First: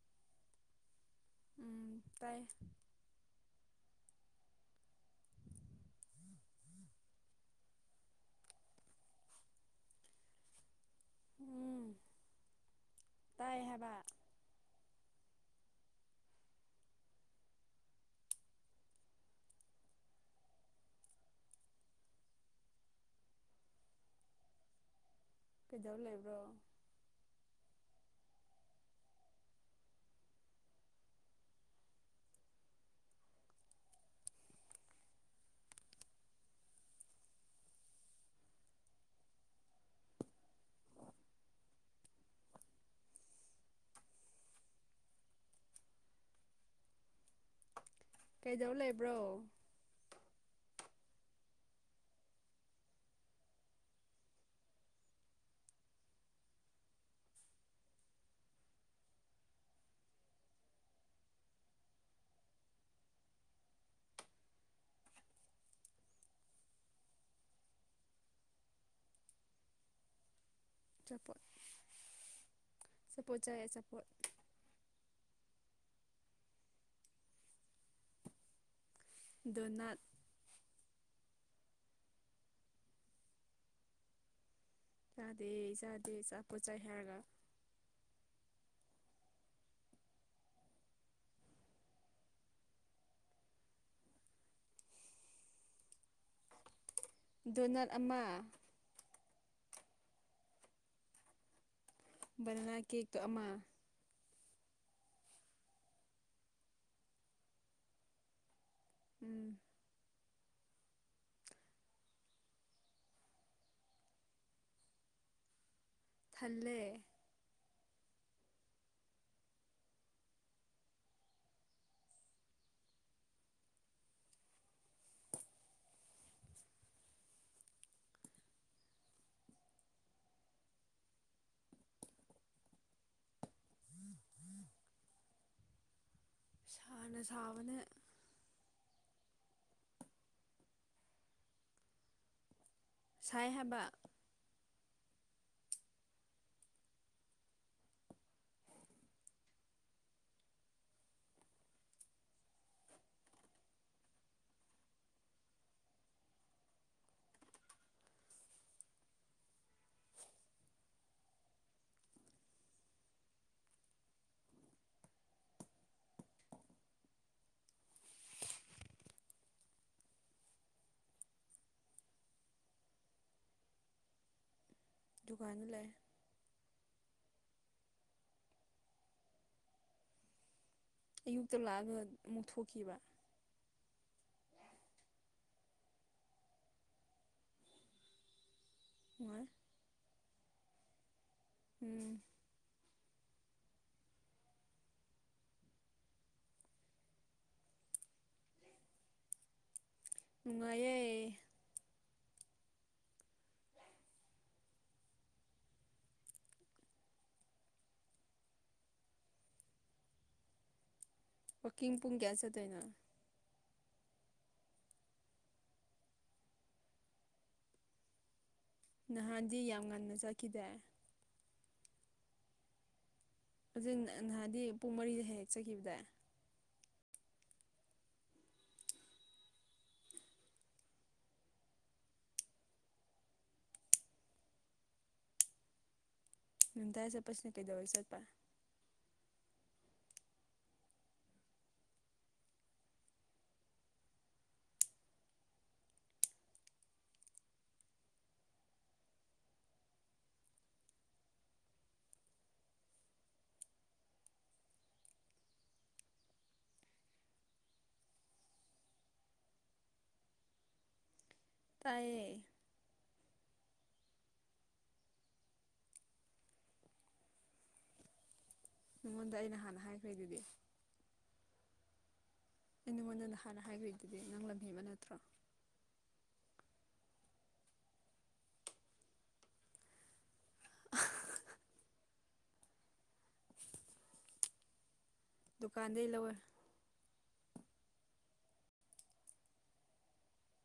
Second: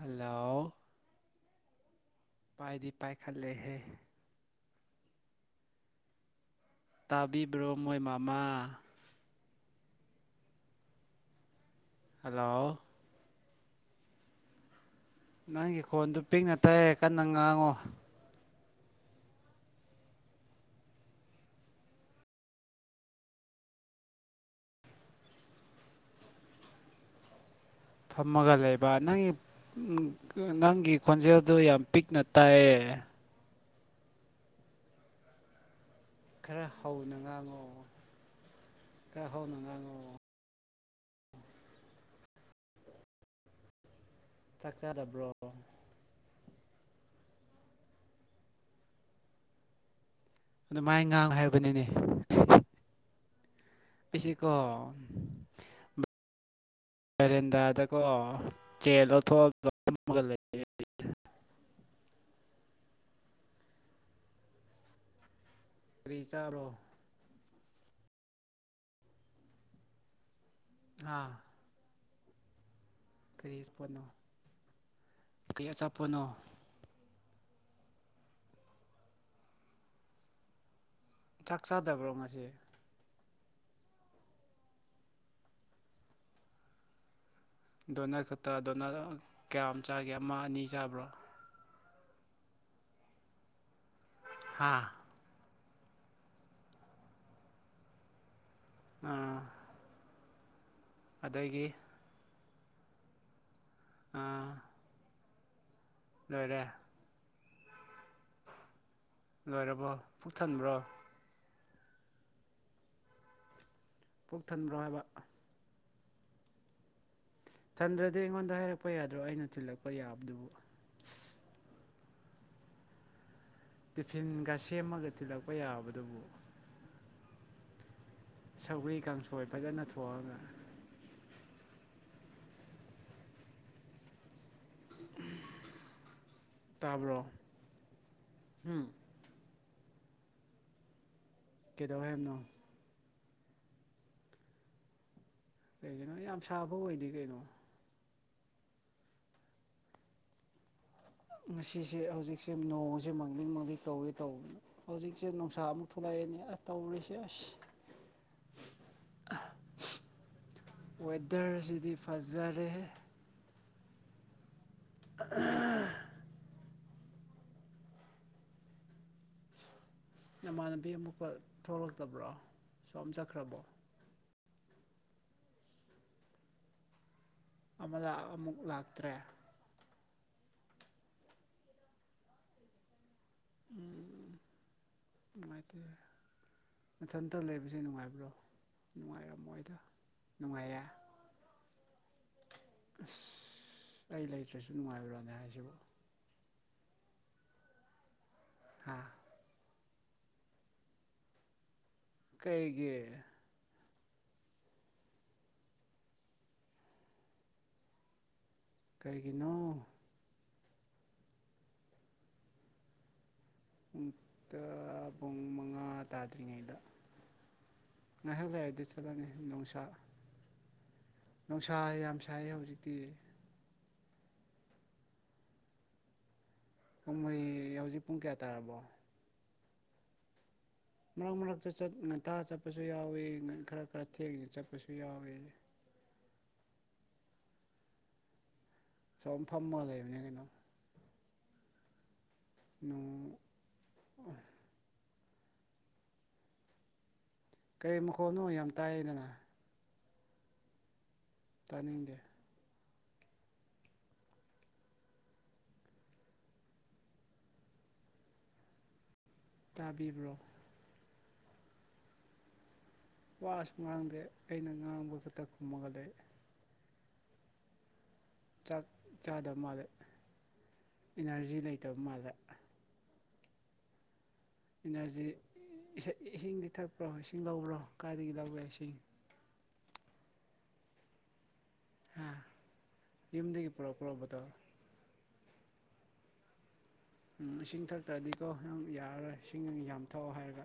ꯍꯜꯂꯥꯎ ꯎꯝ ꯇꯥꯏ ꯄꯥꯏꯗꯤ ꯄꯥꯏꯈꯠꯂꯦꯍꯦ [inaudible] ꯇꯥꯕꯤꯕ꯭ꯔꯣ ꯃꯣꯏ ꯃꯃꯥ ꯎꯝ ꯍꯜꯂꯣ ꯇꯥꯏ ꯍꯥꯏꯕ ꯅꯪꯒꯤ ꯈꯣꯟꯗꯨ ꯄꯤꯛꯅ ꯇꯥꯏꯌꯦ ꯀꯟꯅ ꯉꯥꯡꯉꯣ ꯀꯩꯗꯧ ꯂꯩꯕ꯭ꯔꯣ ꯐꯝꯃꯒ ꯂꯩꯕ ꯅꯪꯒꯤ ꯅꯪꯒꯤ ꯈꯣꯟꯖꯦꯜꯗꯨ ꯌꯥꯝ ꯄꯤꯛꯅ ꯇꯥꯏꯌꯦ ꯈꯔ ꯍꯥꯎꯅ ꯉꯡꯉꯣ ꯈꯔ ꯍꯧꯅ ꯉꯡꯉꯣ ꯆꯥꯛ ꯆꯥꯗꯕ꯭ꯔꯣ ꯀꯩꯗꯧ ꯂꯩꯕ꯭ꯔꯣ ꯑꯗꯨ ꯃꯥꯏ ꯉꯥꯡ ꯍꯥꯏꯕꯅꯤꯅꯦ ꯄꯤꯁꯤ ꯀꯣ [unintelligible] ꯕꯦꯔꯦꯟꯗꯥꯗꯀꯣ ꯆꯦꯜ ꯂꯧꯊꯣꯛꯑꯒ ꯐꯝꯃꯒ ꯂꯩꯌꯦ ꯀ꯭ꯔꯤ ꯆꯥꯕ꯭ꯔꯣ ꯍꯥ ꯆꯥꯄꯣꯠ ꯀꯔꯤ ꯏꯁꯄꯣꯠꯅꯣ ꯀꯩ ꯑꯆꯥꯄꯣꯠꯅꯣ ꯗꯣꯅꯠ ꯆꯥꯛ ꯆꯥꯗꯕ꯭ꯔꯣ ꯉꯁꯤ ꯆꯥꯗꯦ ꯆꯥꯗꯦ ꯆꯥꯄꯣꯠ ꯆꯥꯏ ꯍꯥꯏꯔꯒ ꯗꯣꯅꯠ ꯈꯛꯇꯥ ꯗꯣꯅꯔ ꯀꯌꯥꯝ ꯆꯥꯒꯦ ꯑꯃ ꯑꯅꯤ ꯆꯥꯕ꯭ꯔꯣ ꯍꯥꯥ ꯗꯣꯅꯠ ꯑꯃ ꯑꯥ ꯑꯗꯒꯤ ꯕꯅꯥꯅ ꯀꯦꯛꯇꯣ ꯑꯃ ꯑꯥ ꯂꯣꯏꯔꯦ ꯎꯝ ꯂꯣꯏꯔꯕꯣ ꯄꯨꯛ ꯊꯟꯕ꯭ꯔꯣ ꯄꯨꯛ ꯊꯟꯕ꯭ꯔꯣ ꯍꯥꯏꯕ ꯊꯜꯂꯦ ꯊꯟꯗ꯭ꯔꯥꯗꯤ ꯑꯩꯉꯣꯟꯗ ꯍꯥꯏꯔꯛꯄ ꯌꯥꯗ꯭ꯔꯣ ꯑꯩꯅ ꯊꯤꯜꯂꯛꯄ ꯌꯥꯕꯗꯨꯕꯨ ꯏꯁ ꯇꯤꯐꯤꯟꯒ ꯁꯦꯝꯃꯒ ꯊꯤꯜꯂꯛꯄ ꯌꯥꯕꯗꯨꯕꯨ ꯁꯧꯒ꯭ꯔꯤ ꯀꯥꯡꯁꯣꯏ ꯐꯖꯅ ꯊꯣꯛꯉꯥꯒ ꯁꯥꯅ ꯇꯥꯕ꯭ꯔꯣ ꯁꯥꯕꯅꯦ ꯎꯝ ꯀꯩꯗꯧꯔꯦ ꯍꯥꯏꯕꯅꯣ ꯁꯥꯏ ꯍꯥꯏꯕ ꯀꯩꯔꯤꯒꯤꯅꯣ ꯌꯥꯝ ꯁꯥꯕ ꯑꯣꯏꯗꯦ ꯀꯩꯅꯣ ꯉꯁꯤꯁꯦ ꯍꯧꯖꯤꯛꯁꯦ ꯅꯣꯡꯖꯦ ꯃꯥꯡꯗꯤꯡ ꯃꯥꯡꯂꯤ ꯇꯧꯋꯦ ꯇꯧꯕꯅꯤ ꯍꯧꯖꯤꯛꯁꯦ ꯅꯨꯡꯁꯥ ꯑꯃꯨꯛ ꯊꯣꯛꯂꯛꯑꯦꯅꯦ ꯑꯁ ꯇꯧꯔꯤꯁꯦ ꯑꯁ ꯋꯦꯗꯔꯁꯤꯗꯤ ꯐꯖꯔꯦꯍꯦ [unintelligible] ꯅꯃꯥꯟꯅꯕꯤ ꯑꯃꯨꯛꯀ ꯊꯣꯛꯂꯛꯇꯕ꯭ꯔꯣ ꯁꯣꯝ ꯆꯠꯈ꯭ꯔꯕꯣ ꯗꯨꯀꯥꯟꯗ ꯂꯩ ꯑꯃꯗ ꯑꯃꯨꯛ ꯂꯥꯛꯇ꯭ꯔꯦ ꯑꯌꯨꯛꯇ ꯂꯥꯛꯑꯒ ꯑꯃꯨꯛ ꯊꯣꯛꯈꯤꯕ ꯎꯝ ꯅꯨꯡꯉꯥꯏꯇꯦ ꯃꯊꯟꯇ ꯂꯩꯕꯁꯦ ꯅꯨꯡꯉꯥꯏꯕ꯭ꯔꯣ ꯅꯨꯉꯥꯏ ꯅꯨꯡꯉꯥꯏꯔꯝꯃꯣꯏꯗ ꯅꯨꯡꯉꯥꯏꯌꯦ ꯎꯝ ꯑꯁ ꯑꯩ ꯂꯩꯇ꯭ꯔꯁꯨ ꯅꯨꯡꯉꯥꯏꯕ꯭ꯔꯥꯅꯦ ꯍꯥꯏꯁꯤꯕꯣ ꯍꯥ ꯅꯨꯡꯉꯥꯏꯌꯦ ꯀꯩꯒꯤ ꯀꯩꯒꯤꯅꯣ ꯋꯥꯀꯤꯡ ꯄꯨꯡ ꯀꯌꯥꯗ ꯆꯠꯇꯣꯏꯅꯣ ꯑꯃꯨꯛꯇ ꯄꯨꯡ ꯃꯉꯥ ꯇꯥꯗ꯭ꯔꯤꯉꯩꯗ ꯉꯥꯏꯍꯥꯛ ꯂꯩꯔꯗꯤ ꯆꯠ ꯅꯍꯥꯟꯗꯤ ꯌꯥꯝ ꯉꯟꯅ ꯆꯠꯈꯤꯗꯥꯏ ꯅꯨꯡꯁꯥ ꯌꯥꯝ ꯁꯥꯏꯌꯦ ꯍꯧꯖꯤꯛꯇꯤ ꯑꯗꯨ ꯅꯍꯥꯟꯗꯤ ꯄꯨꯡ ꯃꯔꯤꯗ ꯍꯦꯛ ꯍꯦꯛ ꯆꯈꯤꯕꯗꯥꯏ ꯄꯨꯡ ꯃꯔꯤ ꯍꯧꯖꯤꯛ ꯄꯨꯡ ꯀꯌꯥ ꯇꯥꯔꯕꯣ ꯃꯔꯛ ꯃꯔꯛꯇ ꯆꯠ ꯉꯟꯇꯥ ꯆꯠꯄꯁꯨ ꯌꯥꯎꯋꯤ ꯈꯔ ꯈꯔ ꯊꯦꯡꯉ ꯆꯠꯄꯁꯨ ꯌꯥꯎꯏ ꯉꯟꯇꯥ ꯆꯠꯄꯁꯤꯅ ꯀꯩꯗꯧꯔ ꯆꯠꯄ ꯁꯨꯝ ꯐꯝꯃꯒ ꯂꯩꯕꯅꯤ ꯀꯩꯅꯣ ꯅꯣꯡ ꯀꯔꯤ ꯃꯈꯣꯟꯅꯣ ꯌꯥꯝ ꯇꯥꯏꯑꯦꯗꯅ ꯇꯥꯅꯤꯡꯗꯦ ꯇꯥꯕꯤꯕ꯭ꯔꯣ ꯇꯥꯏꯌꯦ ꯋꯥꯁꯨ ꯉꯥꯡꯗꯦ ꯑꯩꯅ ꯉꯥꯡꯕ ꯈꯛꯇ ꯈꯨꯝꯃꯒ ꯂꯩ ꯆꯥꯛ ꯅꯉꯣꯟꯗ ꯑꯩꯅ ꯆꯥꯗꯕ ꯍꯥꯟꯅ ꯃꯥꯜꯂꯦ ꯍꯥꯏꯈ꯭ꯔꯦꯗꯨꯗꯤ ꯏꯅꯔꯖꯤ ꯂꯩꯇꯕ ꯃꯥꯜꯂꯦ ꯑꯩ ꯅꯉꯣꯟꯗ ꯅꯍꯥꯟꯅ ꯍꯥꯏꯒ꯭ꯔꯤꯗꯨꯗꯤ ꯅꯪ ꯂꯪ ꯏꯅꯔꯖꯤ ꯏꯁꯤꯡꯗꯤ ꯊꯛꯄ꯭ꯔꯣ ꯏꯁꯤꯡ ꯂꯧꯕ꯭ꯔꯣ ꯀꯥꯏꯗꯒꯤ ꯂꯧꯕ꯭ꯔ ꯏꯁꯤꯡ ꯍꯥ ꯌꯨꯝꯗꯒꯤ ꯄꯨꯔꯛꯄ꯭ꯔꯣ ꯕꯣꯇꯜ ꯗꯨꯀꯥꯟꯗꯩ ꯂꯧꯋꯦ ꯎꯝ ꯏꯁꯤꯡ ꯊꯛꯇ꯭ꯔꯗꯤꯀꯣ ꯅꯪ ꯌꯥꯔꯔꯣꯏ ꯏꯁꯤꯡ ꯌꯥꯝ ꯊꯛꯑꯣ ꯍꯥꯏꯔꯒ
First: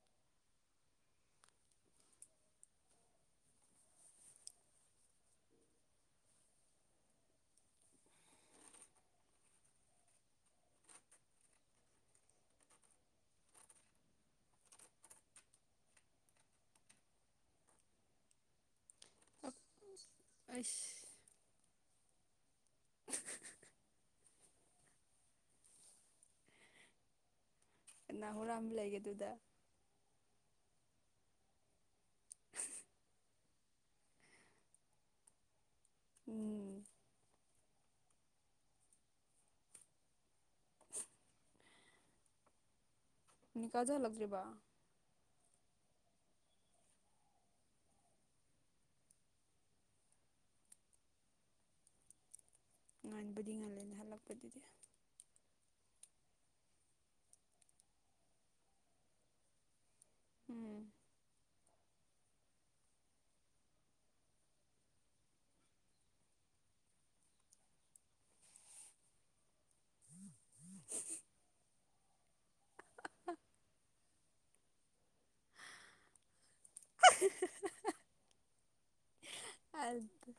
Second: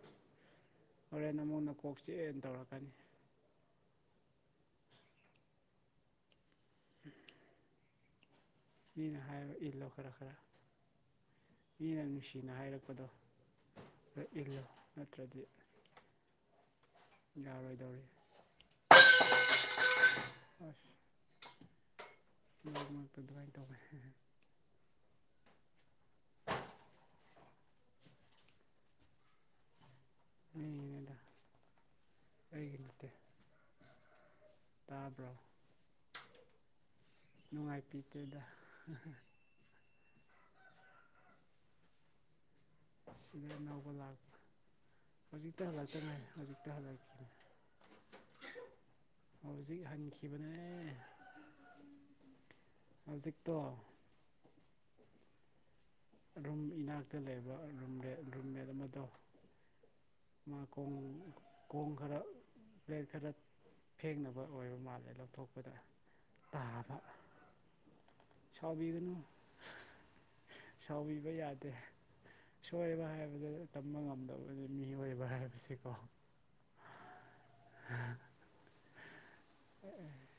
ꯍꯣꯔꯦꯟ ꯑꯃꯨꯛ ꯅꯀꯣꯛ ꯆꯤꯛꯑꯦꯅ ꯇꯧꯔꯛꯀꯅꯤ [inaudible] ꯃꯤꯅ ꯍꯥꯏꯕ ꯏꯜꯂꯣ ꯈꯔ ꯈꯔ ꯃꯤꯅ ꯅꯨꯡꯁꯤꯅ ꯍꯥꯏꯔꯛꯄꯗꯣ ꯑꯗꯨ ꯏꯜꯂꯨ ꯅꯠꯇ꯭ꯔꯗꯤ ꯌꯥꯔꯣꯏꯗꯧꯔꯤ [unintelligible] ꯑꯁ ꯑꯩꯁ [unintelligible] ꯅꯅꯥꯍꯣꯔꯥꯝ ꯂꯩꯒꯦꯗꯨꯗ ꯃꯤꯗ ꯑꯩꯒꯤ ꯅꯠꯇ ꯇꯥꯕ꯭ꯔꯣ ꯎꯝ ꯅꯨꯡꯉꯥꯏ ꯄꯗꯦꯗ [unintelligible] ꯅꯤꯀꯥꯖꯥ ꯂꯛꯖꯦꯕꯥ ꯍꯧꯖꯤꯛꯇꯛꯇ ꯍꯜꯂꯣꯏ ꯀ ꯍꯧꯖꯤꯛꯇꯛꯇ ꯍꯂꯣꯏ ꯀ ꯍꯧꯖꯤꯛ ꯍꯟꯈꯤꯕꯅꯦ ꯉꯥꯟꯕꯗꯤ ꯍꯧꯖꯤꯛꯇꯣ ꯉꯜꯂꯦꯅ ꯍꯜꯂꯛꯄꯗꯨꯗꯤ ꯔꯨꯝ ꯏꯅꯥꯛꯇ ꯂꯩꯕ ꯔꯨꯝꯠ ꯔꯨꯝꯃꯦꯠ ꯑꯃꯗꯣ ꯃꯥ ꯎꯝ ꯀꯨꯝ ꯈꯣꯡ ꯈꯔ ꯄ꯭ꯂꯦꯠ ꯈꯔ ꯐꯦꯡꯅꯕ ꯑꯣꯏꯕ ꯃꯥꯜꯂꯦ ꯂꯧꯊꯣꯛꯄꯗ ꯇꯥꯕ ꯁꯥꯎꯕꯤꯒꯅꯨ ꯁꯥꯎꯕꯤꯕ ꯌꯥꯗꯦ ꯁꯣꯏꯕ ꯍꯥꯏꯕꯕꯁꯤ ꯇꯝꯕ ꯉꯝꯗꯕꯅꯤ ꯃꯤꯑꯣꯏꯕ ꯍꯥꯏꯕꯁꯤꯀꯣ [unintelligible] ꯑ ꯑꯗꯨ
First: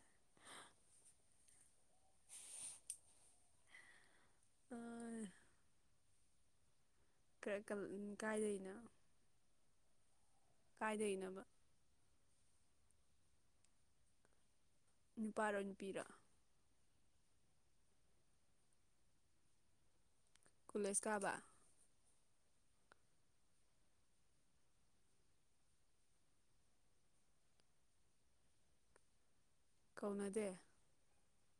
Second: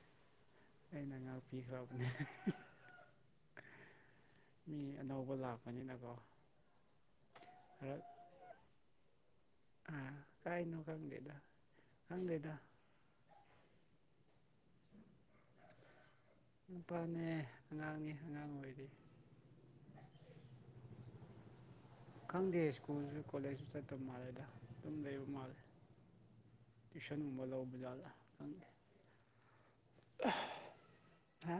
ꯑꯩꯅ ꯉꯥꯛꯄꯤꯈ꯭ꯔꯕꯅꯦ ꯃꯤ ꯑꯅꯧꯕ ꯂꯥꯛꯄꯅꯤꯅꯀꯣ ꯈꯔ ꯀꯥꯏꯗꯅꯣ ꯑꯥ ꯀꯥꯏꯅꯣ ꯈꯪꯗꯦꯗ ꯀꯥꯏꯗꯩꯅꯣꯕ ꯈꯪꯗꯦꯗ ꯅꯨꯄꯥꯔꯣ ꯅꯨꯄꯤꯔꯥ ꯅꯨꯄꯥꯅꯦ ꯑꯉꯥꯡꯅꯦ ꯑꯉꯥꯡ ꯑꯣꯏꯔꯤ ꯀꯣꯂꯦꯁ ꯀꯥꯕ ꯈꯪꯗꯦ ꯁ꯭ꯀꯨꯜꯁꯨ ꯀꯣꯂꯦꯖꯁꯨ ꯆꯠꯇꯕ ꯃꯥꯜꯂꯦꯗ ꯑꯗꯨꯝ ꯂꯩꯕ ꯃꯥꯜꯂꯦ ꯇꯨꯏꯁꯟꯒꯨꯝꯕ ꯂꯧꯕ ꯖꯥꯠꯂꯥ ꯈꯪꯗꯦ ꯀꯧꯅꯗꯦ ꯍꯥ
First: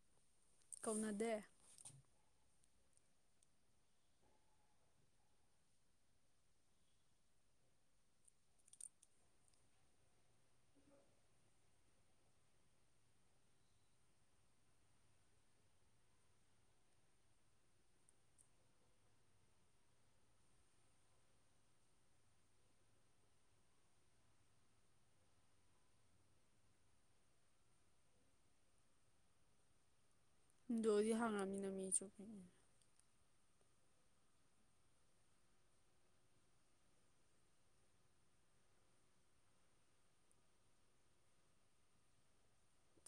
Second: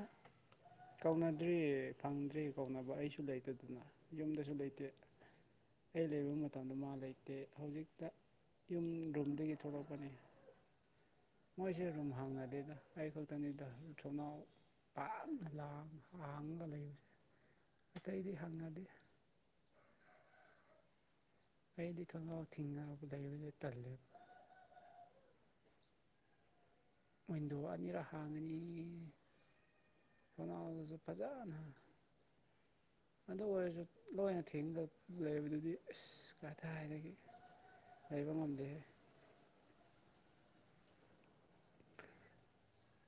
ꯀꯧꯅꯗꯦ ꯀꯧꯅꯗ꯭ꯔꯤ ꯐꯪꯗ꯭ꯔꯤ ꯀꯥꯎꯅꯕ ꯑꯩꯁꯨ ꯂꯩꯇꯗꯅ ꯌꯨꯝꯗꯁꯨ ꯂꯩꯇꯦ ꯑꯩ ꯂꯩꯕ ꯃꯇꯝꯗ ꯃꯥ ꯂꯩꯇꯦ ꯍꯧꯖꯤꯛꯇ ꯌꯨꯝ ꯔꯨꯝꯗꯒꯤ ꯊꯣꯛꯂꯛꯄꯅꯤ ꯃꯣꯏꯁꯦ ꯔꯨꯝ ꯍꯥꯡꯉꯗꯦꯗ ꯑꯩ ꯈꯛꯇꯅꯤꯗ ꯊꯣꯡꯅꯥꯎ ꯄꯥꯛꯅ ꯂꯥꯡ ꯍꯥꯡꯉꯒ ꯂꯩꯕꯁꯦ ꯑꯇꯩꯗꯤ ꯍꯪꯉꯗꯤ ꯑꯩꯗꯤ ꯊꯣꯡꯅꯥꯥꯎ ꯊꯤꯡꯅꯔꯕꯗ ꯂꯩꯕꯗ ꯇꯜꯂꯦꯕ ꯋꯤꯟꯗꯣ ꯑꯅꯤꯔ ꯍꯥꯡꯅꯤ ꯗꯣꯗꯤ ꯐꯖꯅ ꯍꯪꯒꯥꯃꯤ ꯅꯃꯤ ꯆꯀ ꯑꯗꯨ ꯑꯣꯏꯔꯁꯨ ꯂꯣꯏꯅ ꯊꯦꯡꯒ ꯂꯩꯕꯗꯨꯗꯤ ꯑꯁ ꯀꯥ ꯊ ꯍꯥꯏꯗꯒꯤ ꯂꯩꯕ ꯃꯗꯦꯦ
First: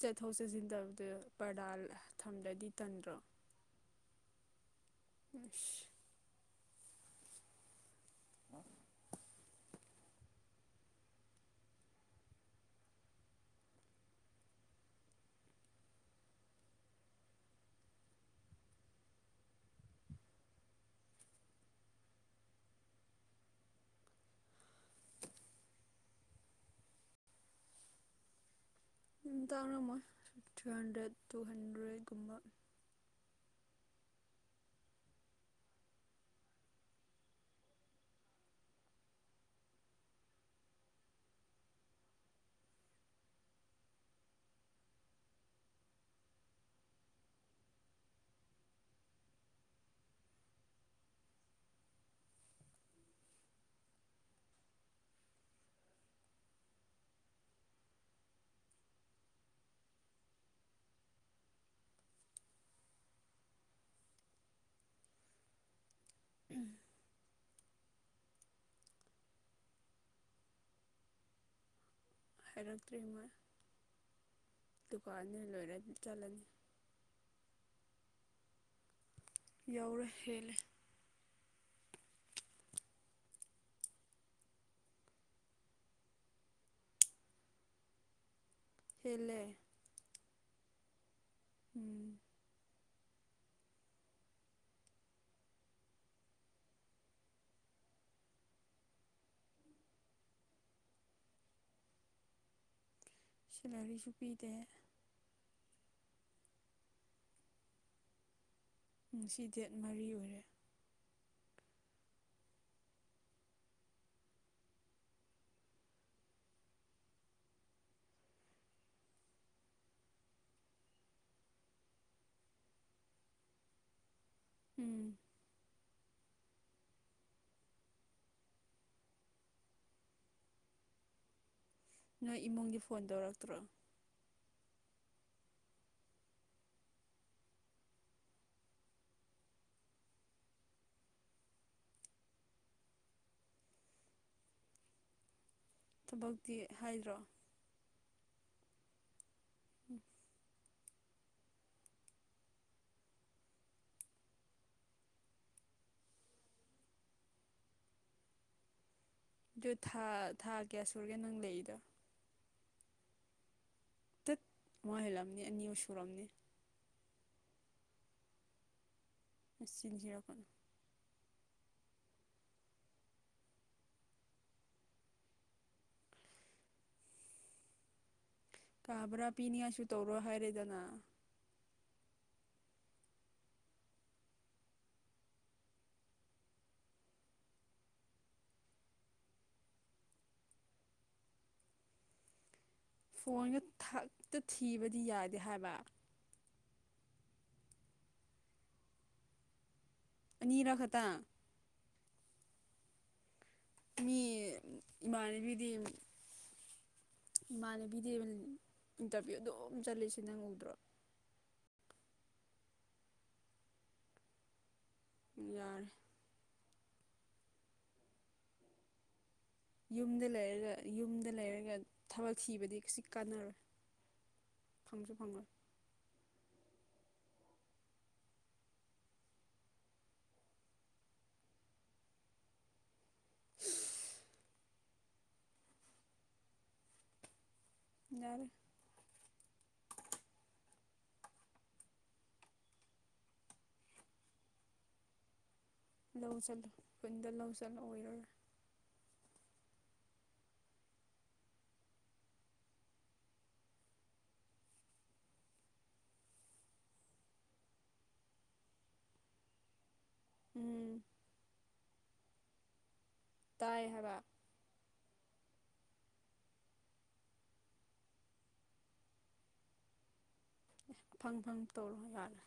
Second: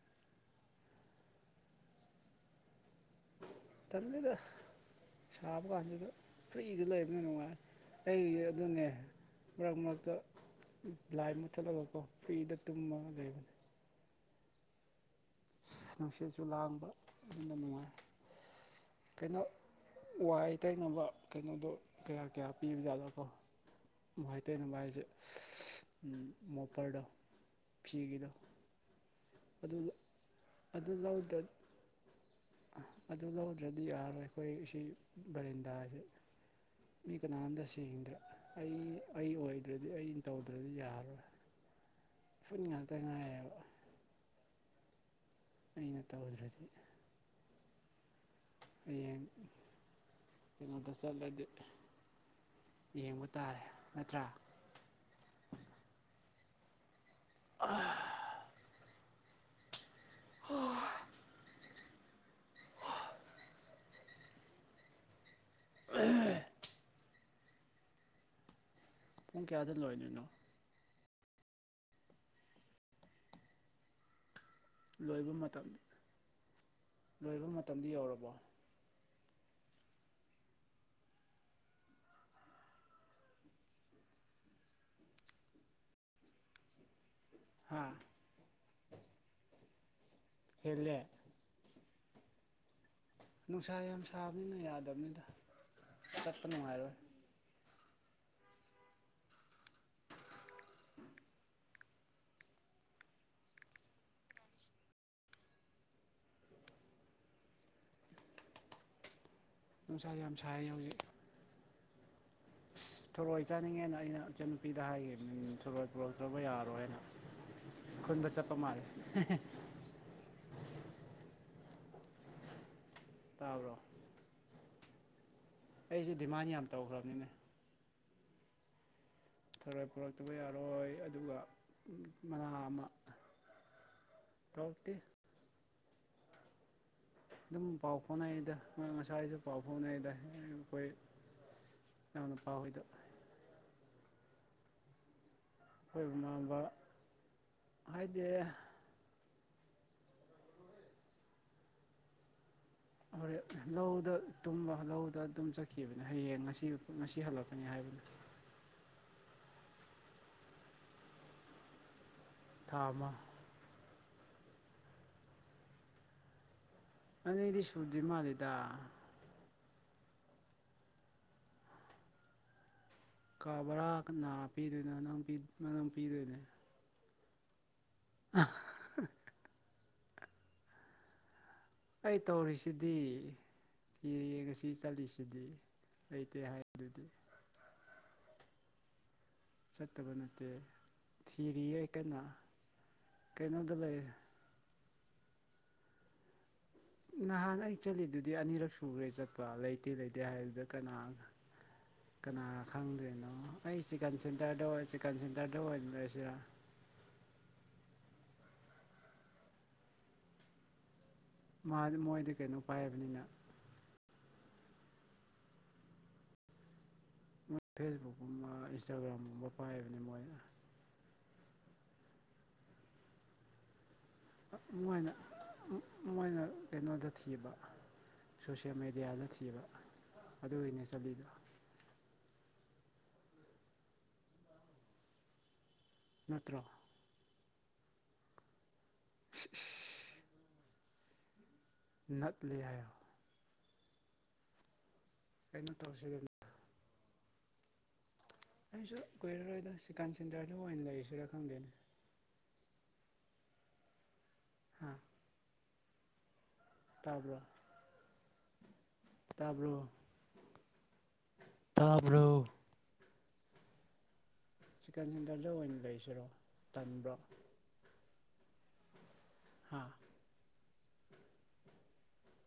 ꯆꯠꯊꯣꯛ ꯆꯠꯁꯤꯟ ꯇꯕꯗ ꯄꯔꯗꯥ ꯊꯝꯂ꯭ꯔꯗꯤ ꯇꯟꯗ꯭ꯔꯣ ꯇꯂꯗ ꯁꯥꯕ ꯑꯁ ꯀꯥꯟꯁꯤꯗ ꯐ꯭ꯔꯤꯗ ꯂꯩꯕꯅ ꯅꯨꯡꯉꯥꯏ ꯑꯩ ꯑꯗꯨꯅꯦ ꯃꯔꯛ ꯃꯔꯛꯇ ꯂꯥꯏ ꯃꯨꯠꯊꯠꯂꯒꯀꯣ ꯐꯤꯗ ꯇꯨꯝꯃꯒ ꯂꯩꯕꯅꯦ ꯅꯨꯡꯁꯤꯠꯁꯨ ꯂꯥꯡꯕ ꯑꯗꯨꯅ ꯅꯨꯡꯉꯥꯏ ꯀꯩꯅꯣ ꯋꯥꯍꯩ ꯇꯩꯅꯕ ꯀꯩꯅꯣꯗꯣ ꯀꯌꯥ ꯀꯌꯥ ꯄꯤꯕꯖꯥꯠꯅꯣꯀꯣ ꯥꯏ ꯇꯩꯅꯕ ꯍꯥꯏꯁꯦ ꯃꯣꯄꯔꯗꯣ ꯐꯤꯒꯤꯗꯣ ꯎꯝ ꯑꯗꯨ ꯇꯥꯔꯝꯃꯣꯏ ꯊ꯭ꯔꯤ ꯑꯗꯨ ꯍꯟꯗ꯭ꯔꯦꯠ ꯇꯨ ꯂꯧꯗ꯭ꯔ ꯍꯟꯗ꯭ꯔꯦꯠꯀꯨꯝꯕ ꯑꯗꯨ ꯂꯧꯗ꯭ꯔꯗꯤ ꯌꯥꯔꯔꯣꯏ ꯑꯩꯈꯣꯏ ꯑꯁꯤ ꯕꯦꯔꯟꯗꯥꯁꯦ ꯃꯤ ꯀꯅꯥꯝꯇ ꯁꯦꯡꯗ꯭ꯔꯥ ꯑꯩ ꯑꯩ ꯑꯣꯏꯗ꯭ꯔꯗꯤ ꯑꯩꯅ ꯇꯧꯗ꯭ꯔꯗꯤ ꯌꯥꯔꯣꯏ ꯎꯐꯨꯟ ꯉꯥꯛꯇ ꯉꯥꯏꯔꯦꯕ ꯑꯩꯅ ꯇꯧꯗ꯭ꯔꯗꯤ ꯍꯌꯦꯡ ꯀꯩꯅꯣꯗ ꯆꯠꯂꯗꯤ ꯌꯦꯡꯕ ꯇꯥꯔꯦ ꯅꯠꯇ꯭ꯔꯥ [unintelligible] [unintelligible] [unintelligible] [unintelligible] ꯄꯨꯡ ꯀꯌꯥꯗ ꯂꯣꯏꯗꯣꯏꯅꯣ ꯍꯥꯏꯔꯛꯇ꯭ꯔꯤ ꯃꯣꯏ ꯂꯣꯏꯕ ꯗꯨꯀꯥꯟꯅꯤ ꯃꯇꯝ ꯂꯣꯏꯔ ꯆꯠꯂꯅꯤ ꯂꯣꯏꯕ ꯃꯇꯝꯗꯥ ꯌꯧꯔꯕꯣ ꯌꯧꯔꯦ ꯍꯦꯜꯂꯦ ꯍꯥꯥ ꯍꯦꯜꯂꯦ ꯍꯦꯜꯂꯦ ꯎꯝ ꯅꯨꯡꯁꯥ ꯌꯥꯝ ꯁꯥꯕꯅꯤꯅ ꯌꯥꯗꯕꯅꯤꯗ ꯆꯠꯄ ꯅꯨꯡꯉꯥꯏꯔꯣꯏ ꯁꯤꯂꯥꯔꯤꯁꯨ ꯄꯤꯗꯦ ꯉꯥꯁꯤ ꯗꯦꯠ ꯃꯔꯤ ꯅꯨꯡꯁꯥ ꯌꯥꯝ ꯑꯣꯏꯔꯦ ꯁꯥꯏ ꯍꯧꯖꯤꯛ ꯑꯁ ꯊꯣꯔꯣꯏ ꯆꯥꯅꯤꯡꯉꯦꯅ ꯑꯩꯅ ꯏꯆꯟꯅꯨꯄꯤꯗ ꯍꯥꯏꯒꯝꯃꯤ ꯊꯣꯔꯣꯏ ꯄꯨꯔꯛꯇ꯭ꯔꯕ ꯌꯥꯔꯣꯏ ꯍꯥꯏꯅ ꯈꯨꯟꯕ ꯆꯠꯄ ꯃꯥꯜꯂꯦ ꯇꯥꯕ꯭ꯔꯣ ꯎꯝ ꯑꯩꯁꯦ ꯗꯤꯃꯥꯟ ꯌꯥꯝ ꯇꯧꯈ꯭ꯔꯝꯅꯤꯅꯦ ꯊꯔꯣꯏ ꯄꯨꯔꯛꯇꯕ ꯌꯥꯔꯣꯏ ꯑꯗꯨꯒ ꯅꯣꯏ ꯃꯅꯥ ꯏꯃꯨꯡꯒꯤ ꯑꯃ ꯐꯣꯟ ꯇꯧꯔꯛꯇ꯭ꯔꯣ [unintelligible] ꯑꯗꯨꯝ ꯄꯥꯎ ꯐꯥꯎꯅꯩꯗ ꯉꯁꯥꯏꯁꯨ ꯄꯥꯎ ꯐꯥꯎꯅꯩꯗ ꯑꯩꯈꯣꯏ ꯅꯪ ꯅꯨꯄꯥꯍꯣꯏꯗꯨ ꯊꯕꯛꯇꯤ [unintelligible] ꯍꯥꯏꯗ꯭ꯔꯣ ꯍꯥꯏꯗꯤ ꯎꯝ [unintelligible] ꯂꯧꯗ ꯇꯨꯝꯕ ꯂꯧꯗ ꯇꯨꯝ ꯆꯠꯈꯤꯕꯅꯦ ꯍꯌꯦꯡ ꯉꯁꯤ ꯉꯁꯤ ꯍꯜꯂꯛꯀꯅꯤ ꯍꯥꯏꯕꯅꯤ ꯗꯨ ꯊꯥ ꯊꯥ ꯀꯌꯥ ꯁꯨꯔꯒꯦ ꯅꯪ ꯂꯩꯗꯣ ꯊꯥ ꯑꯃ ꯇꯠ ꯃꯣꯏꯍꯜꯂꯝꯅꯤ ꯑꯅꯤꯃꯛ ꯁꯨꯔꯝꯅꯤ ꯑꯅꯤꯗꯤ ꯁꯨꯗꯔꯤ ꯃꯥꯜꯂꯤꯗ ꯅꯆꯤꯟ ꯊꯤꯔꯥꯛꯀꯅꯨ ꯀꯥ ꯕꯥꯔꯥ ꯀꯅꯥ ꯄꯤꯗꯣꯏꯅꯣ ꯅꯪꯄꯤ ꯅꯪ ꯄꯤꯗꯣꯏꯅꯦ ꯀꯥꯕ꯭ꯔꯥ ꯄꯤꯅꯤꯉꯥꯏꯁꯨ ꯇꯧꯔꯣ ꯍꯥꯏꯔꯦꯗꯅ ꯑꯩ ꯇꯧꯔꯤꯁꯤꯗꯤ [unintelligible] ꯆꯠꯂꯤꯁꯤꯗꯤ ꯂꯩꯇꯦ ꯍꯥꯏꯗꯨꯗꯤ ꯆꯠꯇꯕ ꯅꯠꯇꯦ ꯊꯤꯔꯤꯌꯦ ꯀꯟꯅ ꯐꯣꯟꯒ ꯀꯩꯅꯣꯗ ꯂꯩ ꯊꯛꯇ ꯊꯤꯕꯗꯤ ꯌꯥꯗꯦ ꯍꯥꯏꯕ ꯅꯍꯥꯟ ꯑꯩ ꯆꯠꯂꯤꯗꯨꯗꯤ ꯑꯅꯤꯔꯛ ꯁꯨꯔꯦ ꯆꯠꯄ ꯂꯩꯇꯦ ꯂꯩꯇꯦ ꯍꯥꯏꯗꯨꯗ ꯑꯅꯤꯔꯛ ꯀꯅꯥ ꯈꯛꯇꯪ ꯀꯅꯥ ꯈꯪꯗ꯭ꯔꯤꯅꯣ ꯑꯩ ꯆꯤꯛꯀꯟ ꯃꯤ ꯁꯦꯟꯇ꯭ꯔꯗꯣ ꯆꯤꯛꯀꯟ ꯁꯦꯟꯇ꯭ꯔꯗꯣ ꯏꯃꯥꯟꯅꯕꯤꯗꯤ ꯑꯣꯏꯅ ꯂꯩꯔꯁꯤꯔꯥ ꯏꯃꯥꯟꯅꯕꯤ ꯗꯦꯕꯂꯤꯟ ꯏꯟꯇ꯭ꯔꯚ꯭ꯌꯨ ꯑꯗꯨꯝ ꯆꯠꯂꯤꯁꯤ ꯅꯪ ꯎꯗ꯭ꯔꯣ ꯃꯥꯗꯤ ꯃꯣꯏꯗꯤ ꯀꯩꯅꯣ ꯄꯥꯏꯕꯅꯤꯅ ꯌꯥꯔꯦ ꯃꯣꯏ ꯐꯦꯁꯕꯨꯛꯀꯨꯝꯕ ꯏꯟꯁꯇꯥꯒ꯭ꯔꯥꯝꯒꯨꯝꯕ ꯄꯥꯏ ꯌꯨꯝꯗ ꯂꯩꯔꯒ ꯌꯨꯝꯗ ꯂꯩꯔꯒ ꯊꯕꯛ ꯊꯤꯕꯗꯤ ꯀꯩꯁꯨ ꯀꯥꯟꯅꯔꯣꯏ ꯐꯪꯁꯨ ꯑꯗꯨꯃꯥꯏꯅ ꯐꯪꯉꯣꯏ ꯃꯣꯏꯅ ꯀꯩꯅꯣꯗ ꯊꯤꯕ ꯁꯣꯁꯦꯟ ꯃꯦꯗꯤꯌꯥꯗ ꯊꯤꯕ ꯑꯗꯨꯒꯤꯅꯦ ꯆꯠꯂꯤꯗꯣ [unintelligible] ꯅꯠꯇ꯭ꯔꯣ ꯌꯥꯔꯦ ꯏꯁ ꯏꯁ ꯅꯠꯂꯦ ꯍꯥꯏꯌꯣ ꯀꯩꯅꯣ ꯇꯧꯁꯤ ꯂꯧ ꯆꯠꯂꯣ ꯈꯨꯟꯗ ꯂꯧ ꯆꯠꯂꯣ ꯑꯣꯏꯔꯔꯣꯏ ꯑꯩꯁꯨ ꯀꯨꯏꯔꯔꯣꯏꯗ ꯆꯤꯛꯀꯥꯟ ꯁꯦꯟꯇ꯭ꯔꯗꯨ ꯑꯣꯏꯅ ꯂꯩꯔꯁꯤꯔꯥ ꯈꯪꯗꯦꯅꯦ ꯍꯥꯥ ꯇꯥꯕ꯭ꯔꯣ ꯇꯥꯕ꯭ꯔꯣ ꯎꯝ ꯇꯥꯕ꯭ꯔꯣ ꯇꯥꯏ ꯍꯥꯏꯕ ꯆꯤꯛꯀꯟ ꯁꯦꯟꯇ꯭ꯔꯗ ꯑꯣꯏꯅ ꯂꯩꯁꯤꯔꯣ ꯇꯟꯕ꯭ꯔꯣ ꯍꯥ ꯐꯪ ꯐꯪ ꯇꯧꯔꯣ ꯌꯥꯔꯦ